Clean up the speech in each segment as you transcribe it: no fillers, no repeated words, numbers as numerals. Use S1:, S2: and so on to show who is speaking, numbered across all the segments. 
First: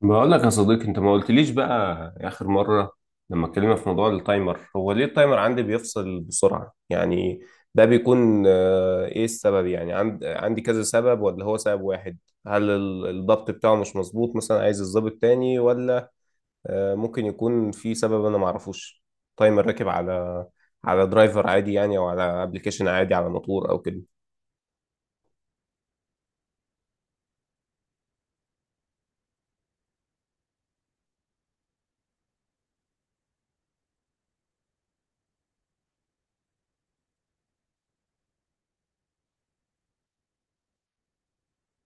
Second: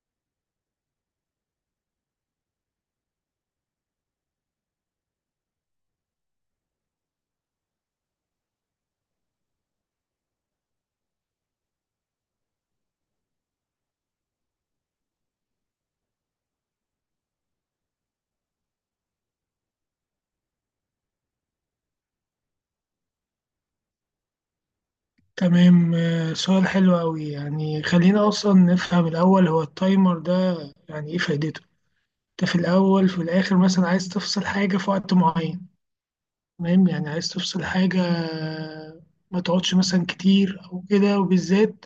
S1: بقول لك يا صديقي، انت ما قلتليش بقى. اخر مره لما اتكلمنا في موضوع التايمر، هو ليه التايمر عندي بيفصل بسرعه يعني؟ ده بيكون ايه السبب؟ يعني عندي كذا سبب ولا هو سبب واحد؟ هل الضبط بتاعه مش مظبوط، مثلا عايز الضبط تاني، ولا ممكن يكون في سبب انا ما اعرفوش؟ تايمر راكب على درايفر عادي يعني، او على ابلكيشن عادي، على موتور او كده.
S2: تمام. سؤال حلو أوي، يعني خلينا أصلا نفهم الأول هو التايمر ده يعني إيه فايدته؟ أنت في الأول في الآخر، مثلا عايز تفصل حاجة في وقت معين. تمام، يعني عايز تفصل حاجة. ما تقعدش مثلا كتير أو كده. وبالذات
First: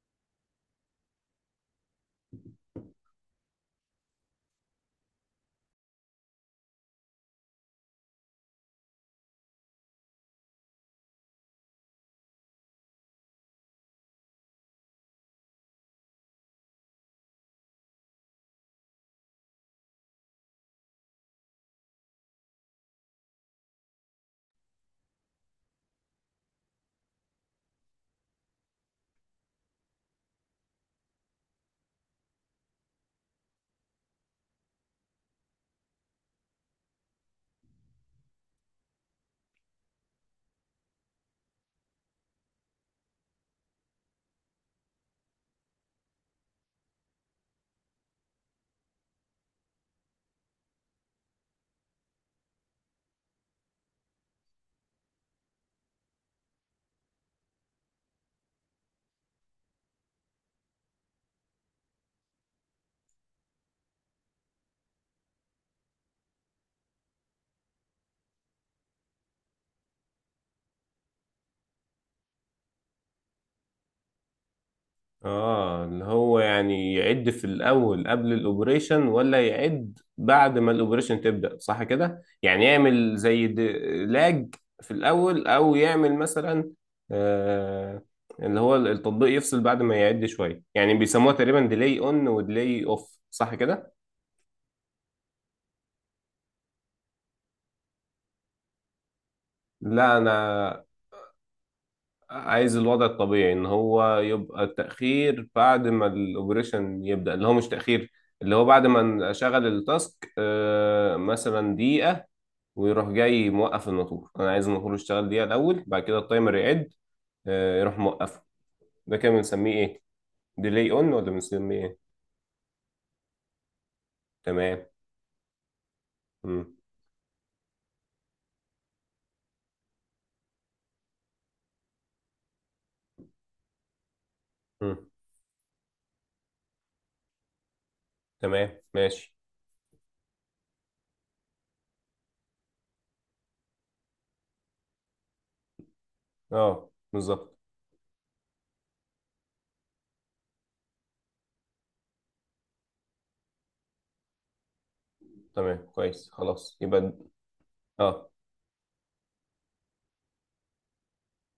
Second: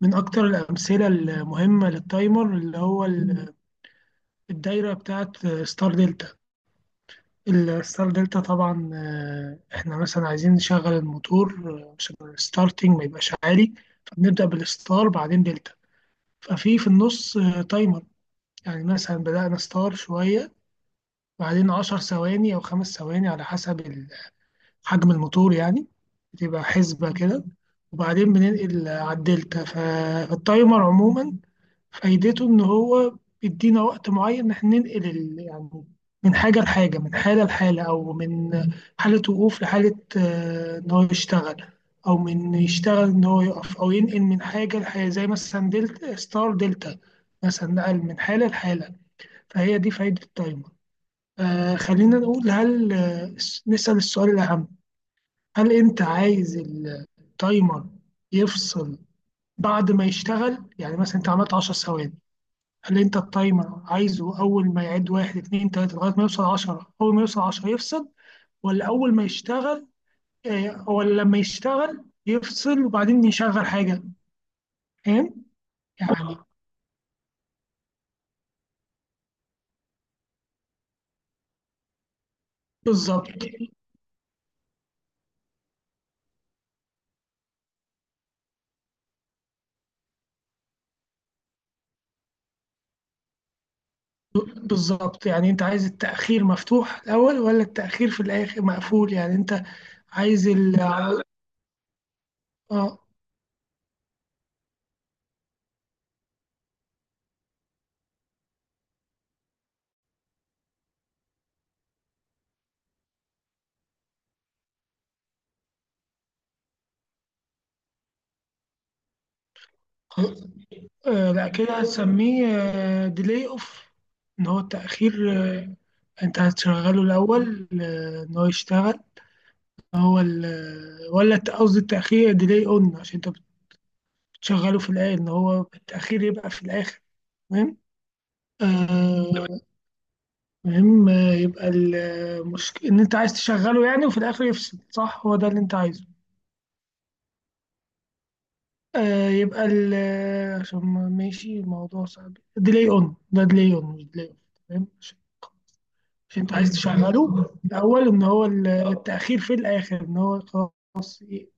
S2: من أكتر الأمثلة المهمة للتايمر اللي هو الدايرة بتاعت ستار دلتا. الستار دلتا طبعا، إحنا مثلا عايزين نشغل الموتور عشان الستارتنج ما يبقاش عالي. فبنبدأ بالستار بعدين دلتا. في النص تايمر. يعني مثلا بدأنا ستار شوية، بعدين 10 ثواني أو 5 ثواني على حسب حجم الموتور يعني. بتبقى حسبة كده، وبعدين بننقل على الدلتا. فالتايمر عموما فايدته ان هو بيدينا وقت معين ان احنا ننقل يعني من حاجه لحاجه، من حاله لحاله، او من حاله وقوف لحاله، ان هو يشتغل، او من يشتغل ان هو يقف، او ينقل من حاجه لحاجه زي مثلا دلتا، ستار دلتا. مثلا نقل من حاله لحاله. فهي دي فايده التايمر. خلينا نقول، هل نسأل السؤال الأهم، هل أنت عايز التايمر يفصل بعد ما يشتغل؟ يعني مثلا أنت عملت 10 ثواني، قال لي انت التايمر عايزه اول ما يعد واحد، اتنين، تلاته لغايه ما يوصل 10، اول ما يوصل 10 يفصل، ولا اول ما يشتغل؟ ولا لما يشتغل يفصل وبعدين يشغل حاجه؟ فاهم؟
S1: اه، اللي
S2: يعني
S1: هو يعني يعد في الاول قبل الاوبريشن، ولا يعد بعد ما الاوبريشن تبدا، صح كده؟ يعني يعمل
S2: بالظبط.
S1: زي لاج في الاول، او يعمل مثلا آه اللي هو التطبيق يفصل بعد ما يعد شويه. يعني بيسموها تقريبا ديلي اون وديلي اوف، صح كده؟
S2: بالظبط، يعني انت عايز التاخير مفتوح الاول ولا التاخير في الاخر مقفول؟ يعني انت
S1: لا،
S2: عايز ال
S1: انا عايز
S2: اه.
S1: الوضع الطبيعي ان هو يبقى تاخير بعد ما الاوبريشن يبدا، اللي هو مش تاخير، اللي هو بعد ما اشغل التاسك مثلا دقيقه. ويروح جاي موقف الموتور، انا عايز الموتور يشتغل دقيقه الاول، بعد كده التايمر يعد يروح موقفه. ده كده بنسميه ايه، ديلي اون ولا
S2: لا، كده
S1: بنسميه ايه؟
S2: هتسميه ديلي اوف. ان هو
S1: تمام.
S2: التاخير، انت
S1: مم.
S2: هتشغله الاول، ان هو يشتغل. هو ال، ولا قصدي التأخير ديلي اون، عشان انت بتشغله في
S1: مم.
S2: الآية ان هو التأخير يبقى في الآخر. تمام.
S1: تمام، ماشي.
S2: تمام. المهم، يبقى المشكلة ان انت عايز تشغله يعني وفي الآخر يفصل، صح؟ هو ده اللي انت عايزه.
S1: اه، بالظبط.
S2: يبقى ال عشان ماشي. الموضوع صعب، ديلي اون ده ديلي اون مش ديلي اون. تمام،
S1: تمام كويس،
S2: عشان انت عايز
S1: خلاص يبقى
S2: تشغله الأول، ان
S1: اه،
S2: هو التأخير في الآخر، ان هو خلاص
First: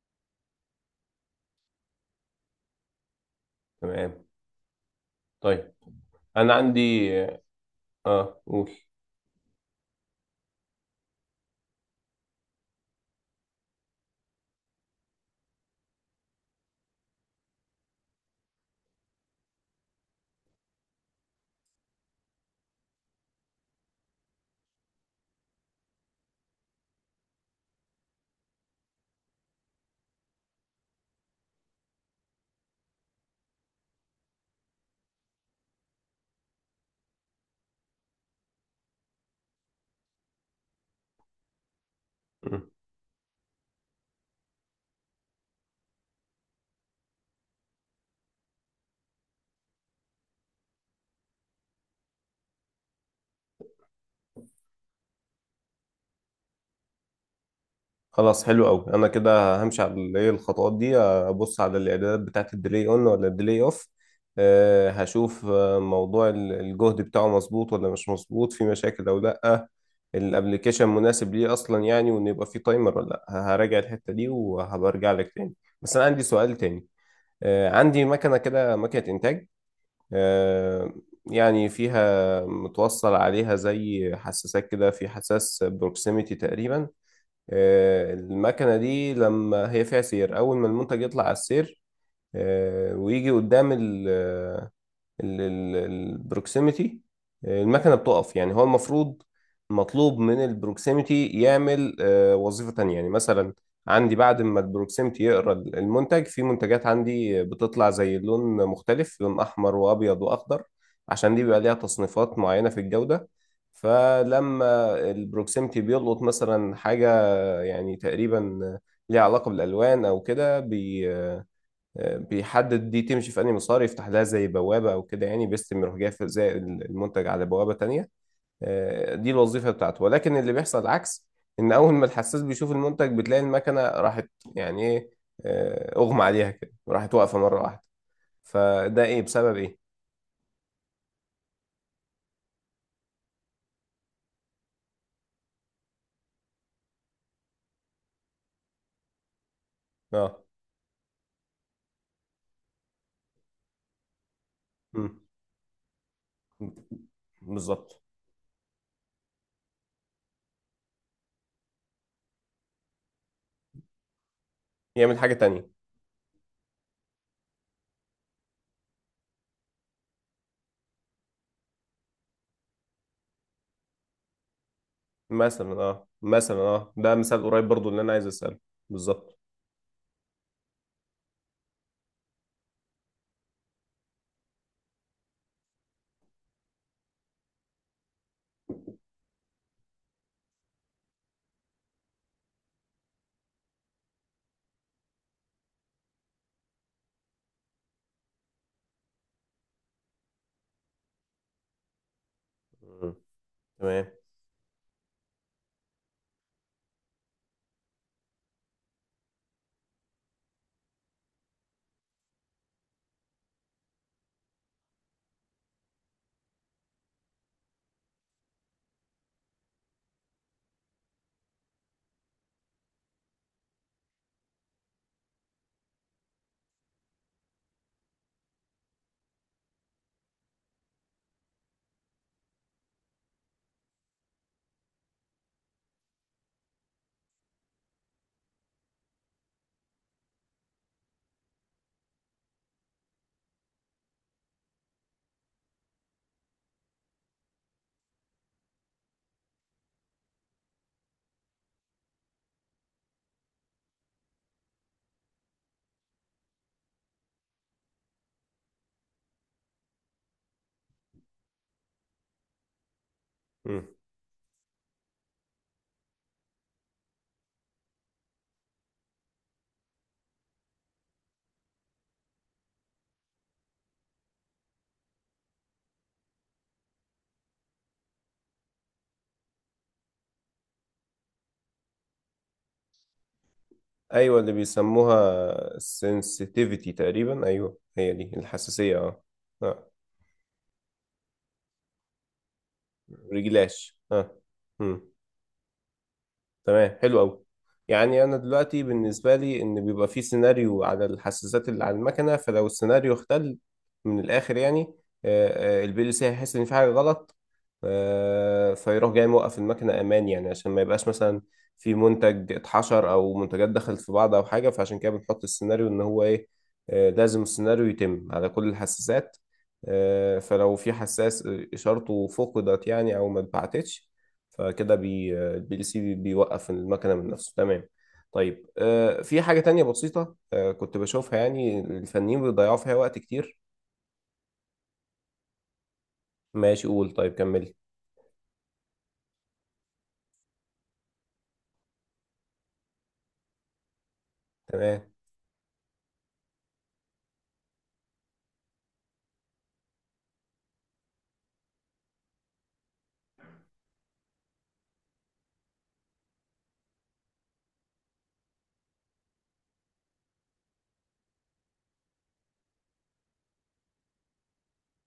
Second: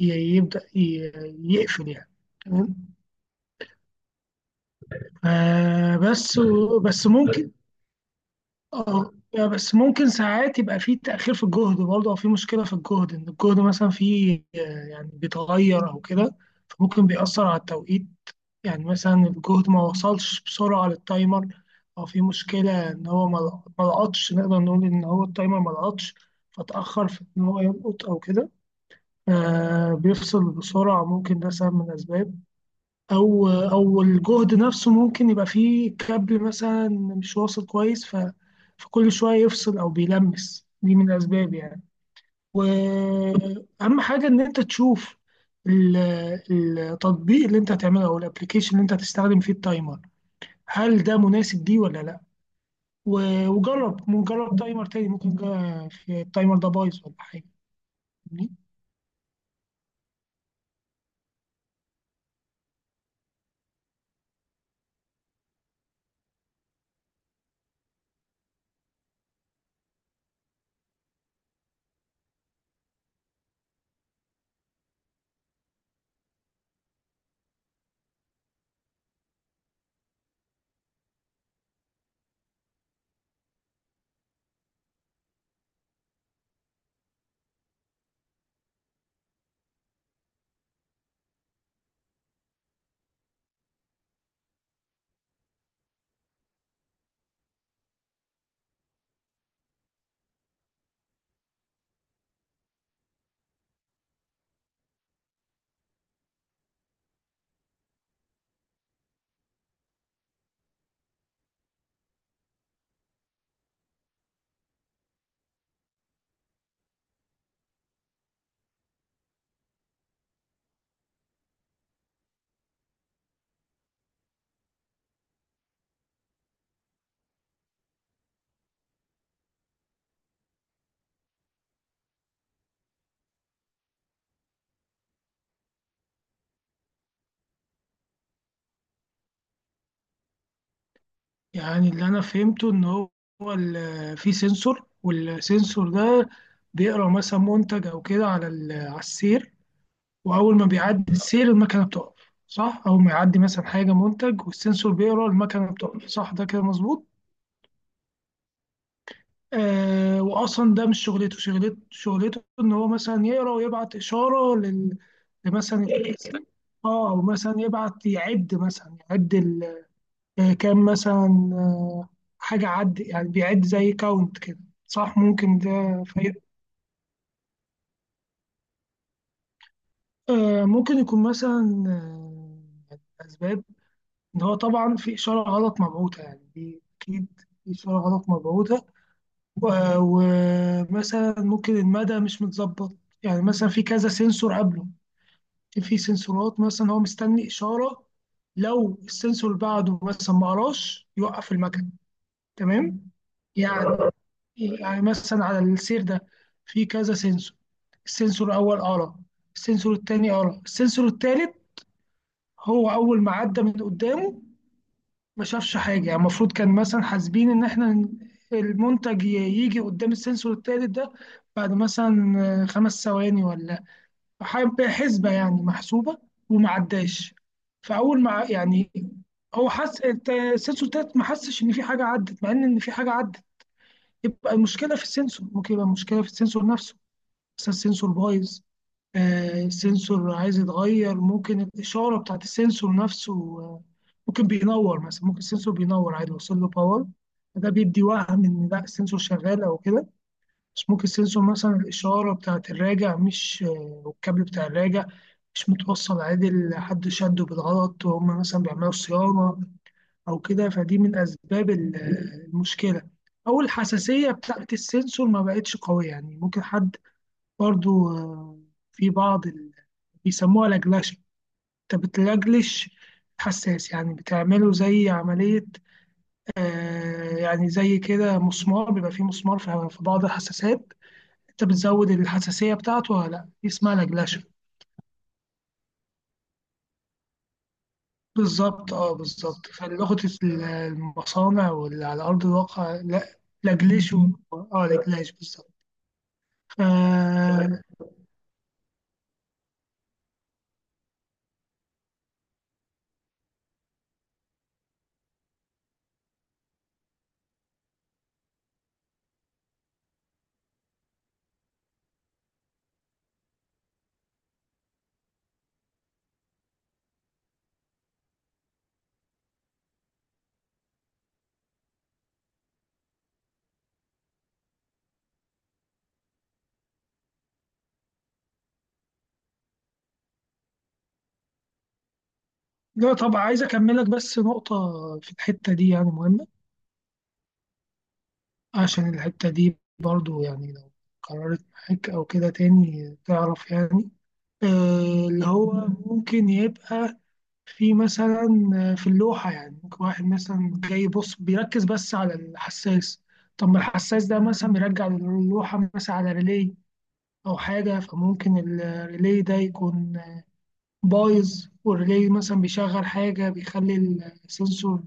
S2: يبدأ يقفل يعني. تمام.
S1: تمام. طيب،
S2: بس
S1: انا
S2: بس
S1: عندي
S2: ممكن
S1: قول.
S2: اه. بس ممكن ساعات يبقى في تأخير في الجهد برضه، أو في مشكلة في الجهد، إن الجهد مثلا فيه يعني بيتغير أو كده. فممكن بيأثر على التوقيت. يعني مثلا الجهد ما وصلش بسرعة للتايمر، أو في مشكلة إن هو ما لقطش. نقدر نقول إن هو التايمر ما لقطش، فتأخر في إن هو يلقط أو كده. بيفصل بسرعة، ممكن ده سبب من الأسباب. او الجهد نفسه ممكن يبقى فيه كابل مثلا مش واصل كويس، فكل شويه يفصل او بيلمس، دي من الاسباب يعني. واهم حاجه ان انت تشوف ال- التطبيق اللي انت هتعمله او الابلكيشن اللي انت هتستخدم فيه التايمر، هل ده مناسب ليه ولا لا. وجرب، جرب تايمر تاني، ممكن في التايمر ده بايظ ولا حاجه.
S1: خلاص، حلو قوي. انا كده همشي على ايه الخطوات دي، ابص على الاعدادات بتاعت الديلي اون ولا الديلي اوف. هشوف موضوع الجهد بتاعه مظبوط ولا مش مظبوط، في مشاكل او لا. الابليكيشن مناسب ليه اصلا يعني، وان يبقى فيه تايمر ولا لا. هراجع الحتة دي وهبقى ارجع لك تاني. بس انا عندي سؤال تاني. عندي مكنة كده، مكنة انتاج. أه يعني فيها متوصل عليها زي حساسات كده، في حساس بروكسيميتي تقريبا. المكنة دي لما هي فيها سير، أول ما المنتج يطلع على السير ويجي قدام ال آه، ال- ال- البروكسيميتي، المكنة بتقف. يعني هو المفروض مطلوب من البروكسيميتي يعمل وظيفة تانية. يعني مثلا عندي بعد ما البروكسيميتي يقرأ المنتج، في منتجات عندي بتطلع زي لون مختلف، لون أحمر وأبيض وأخضر، عشان دي بيبقى ليها تصنيفات معينة في الجودة. فلما البروكسيمتي بيلقط مثلا حاجة يعني تقريبا ليها علاقة بالألوان أو كده، بيحدد دي تمشي في أنهي مسار، يفتح لها زي بوابة أو كده. يعني بيستلم، يروح جاي زي المنتج على بوابة تانية. دي الوظيفة بتاعته. ولكن اللي بيحصل العكس، إن أول ما الحساس بيشوف المنتج بتلاقي المكنة راحت. يعني إيه؟ أغمى عليها كده، راحت واقفة مرة واحدة. فده إيه، بسبب إيه؟
S2: يعني اللي انا فهمته ان هو في سنسور، والسنسور ده بيقرا مثلا منتج او كده على على السير،
S1: أه.
S2: واول ما بيعدي السير المكنه بتقف، صح؟ او ما يعدي مثلا حاجه، منتج، والسنسور
S1: مم،
S2: بيقرا المكنه بتقف، صح، ده كده مظبوط.
S1: بالظبط.
S2: واصلا ده مش شغلته، ان هو مثلا يقرا ويبعت اشاره لل،
S1: يعمل حاجة تانية.
S2: لمثلا اه، او مثلا يبعت يعد مثلا يعد، كان مثلا حاجة عد، يعني بيعد زي كاونت كده، صح؟ ممكن
S1: مثلا
S2: ده في
S1: مثلا ده مثال قريب برضو اللي أنا عايز أسأله. بالظبط.
S2: ممكن يكون مثلا أسباب. إن هو طبعا في إشارة غلط مبعوثة، يعني دي أكيد في إشارة غلط مبعوثة. ومثلا ممكن المدى مش متظبط. يعني مثلا في كذا سنسور قبله، في سنسورات مثلا هو مستني إشارة. لو السنسور اللي بعده مثلا ما قراش، يوقف المكن. تمام.
S1: مم،
S2: يعني
S1: تمام.
S2: يعني مثلا على السير ده في كذا سنسور. السنسور الأول قرا، السنسور التاني قرا، السنسور التالت هو أول ما عدى من قدامه ما شافش حاجة. يعني المفروض كان مثلا حاسبين إن إحنا المنتج يجي قدام السنسور التالت ده بعد مثلا 5 ثواني، ولا حسبة يعني محسوبة، وما عداش. فأول ما يعني هو حس السنسور التالت ما حسش إن في حاجة عدت، مع إن في حاجة عدت. يبقى المشكلة في السنسور، ممكن يبقى المشكلة في السنسور نفسه. مثلا السنسور بايظ، السنسور عايز يتغير. ممكن الإشارة بتاعت السنسور نفسه، آه، ممكن بينور. مثلا ممكن السنسور بينور عادي، وصل له باور، ده بيدي وهم إن لا السنسور شغال أو كده. بس ممكن السنسور مثلا الإشارة بتاعت الراجع مش والكابل بتاع الراجع مش متوصل عادل، حد شده بالغلط وهم مثلا بيعملوا صيانة أو كده. فدي من أسباب المشكلة، أو
S1: مم.
S2: الحساسية بتاعت السنسور ما بقتش قوية. يعني ممكن حد برضو في بعض بيسموها لجلشة. انت بتلجلش حساس، يعني بتعمله زي عملية. يعني زي كده مسمار، بيبقى فيه مسمار في بعض الحساسات، انت بتزود الحساسية بتاعته ولا لا، دي اسمها
S1: ايوه،
S2: لجلشة.
S1: اللي بيسموها sensitivity تقريبا. ايوه، هي دي
S2: بالظبط،
S1: الحساسيه،
S2: اه
S1: اه.
S2: بالظبط.
S1: اه.
S2: فلغة المصانع واللي على أرض الواقع لا،
S1: رجلاش،
S2: لجلشوا،
S1: اه.
S2: اه،
S1: مم.
S2: لجلاش بالظبط. ف-
S1: تمام، حلو قوي. يعني انا دلوقتي بالنسبه لي، ان بيبقى في سيناريو على الحساسات اللي على المكنه، فلو السيناريو اختل من الاخر يعني البي ال سي هيحس ان في حاجه غلط، فيروح جاي موقف المكنه امان. يعني عشان ما يبقاش مثلا في منتج اتحشر، او منتجات دخلت في بعض، او حاجه. فعشان كده بنحط السيناريو ان هو ايه، لازم السيناريو يتم على كل الحساسات، فلو في حساس اشارته فقدت يعني، او ما اتبعتتش، فكده بي الPLC بيوقف المكنه من نفسه. تمام. طيب في حاجه تانية بسيطه كنت بشوفها، يعني الفنيين بيضيعوا فيها
S2: لا
S1: وقت
S2: طبعا،
S1: كتير.
S2: عايز أكملك بس نقطة في الحتة دي يعني مهمة.
S1: ماشي، قول، طيب كملي.
S2: عشان الحتة دي برضو يعني لو قررت معاك أو كده تاني تعرف يعني
S1: تمام.
S2: اللي هو ممكن يبقى في مثلا في اللوحة. يعني ممكن واحد مثلا جاي يبص بيركز بس على الحساس. طب ما الحساس ده مثلا بيرجع اللوحة مثلا على ريلي أو حاجة، فممكن الريلي ده يكون بايظ. والريلي مثلا بيشغل حاجة، بيخلي السنسور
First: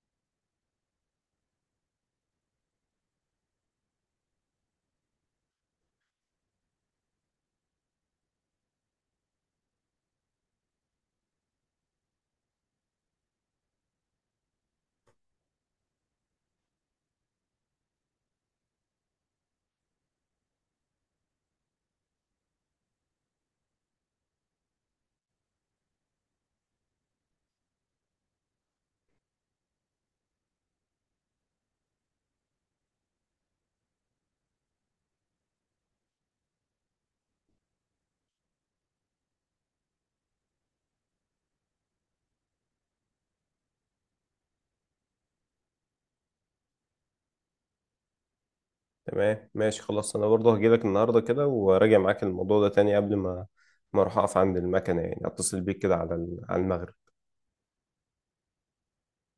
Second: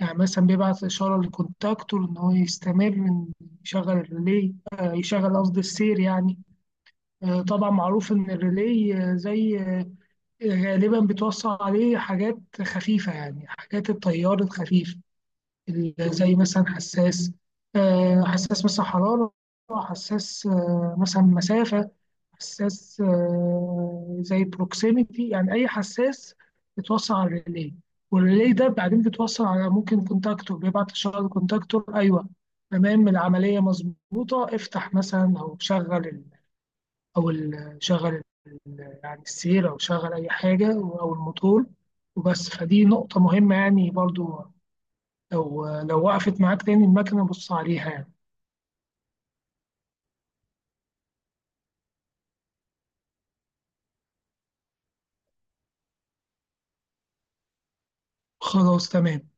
S2: يعني مثلا بيبعت إشارة للكونتاكتور إن هو يستمر، إن يشغل الريلي، يشغل قصدي السير يعني. طبعا معروف إن الريلي زي غالبا بتوصل عليه حاجات خفيفة، يعني حاجات التيار الخفيف، زي مثلا حساس، حساس مثلا حرارة، حساس مثلا مسافة، حساس زي بروكسيميتي. يعني أي حساس بيتوصل على الريلي، والريلي ده بعدين بيتوصل على ممكن كونتاكتور، بيبعت إشارة للكونتاكتور. أيوه، تمام، العملية مظبوطة. افتح مثلا أو شغل أو شغل يعني السير، أو شغل أي حاجة أو الموتور وبس. فدي نقطة مهمة يعني برضو، لو وقفت معاك تاني المكنة بص عليها يعني.
S1: تمام، ماشي، خلاص. انا برضه هجيلك النهارده كده وراجع معاك الموضوع ده تاني، قبل ما اروح اقف عند المكنه. يعني اتصل بيك كده على على المغرب.
S2: خلاص تمام.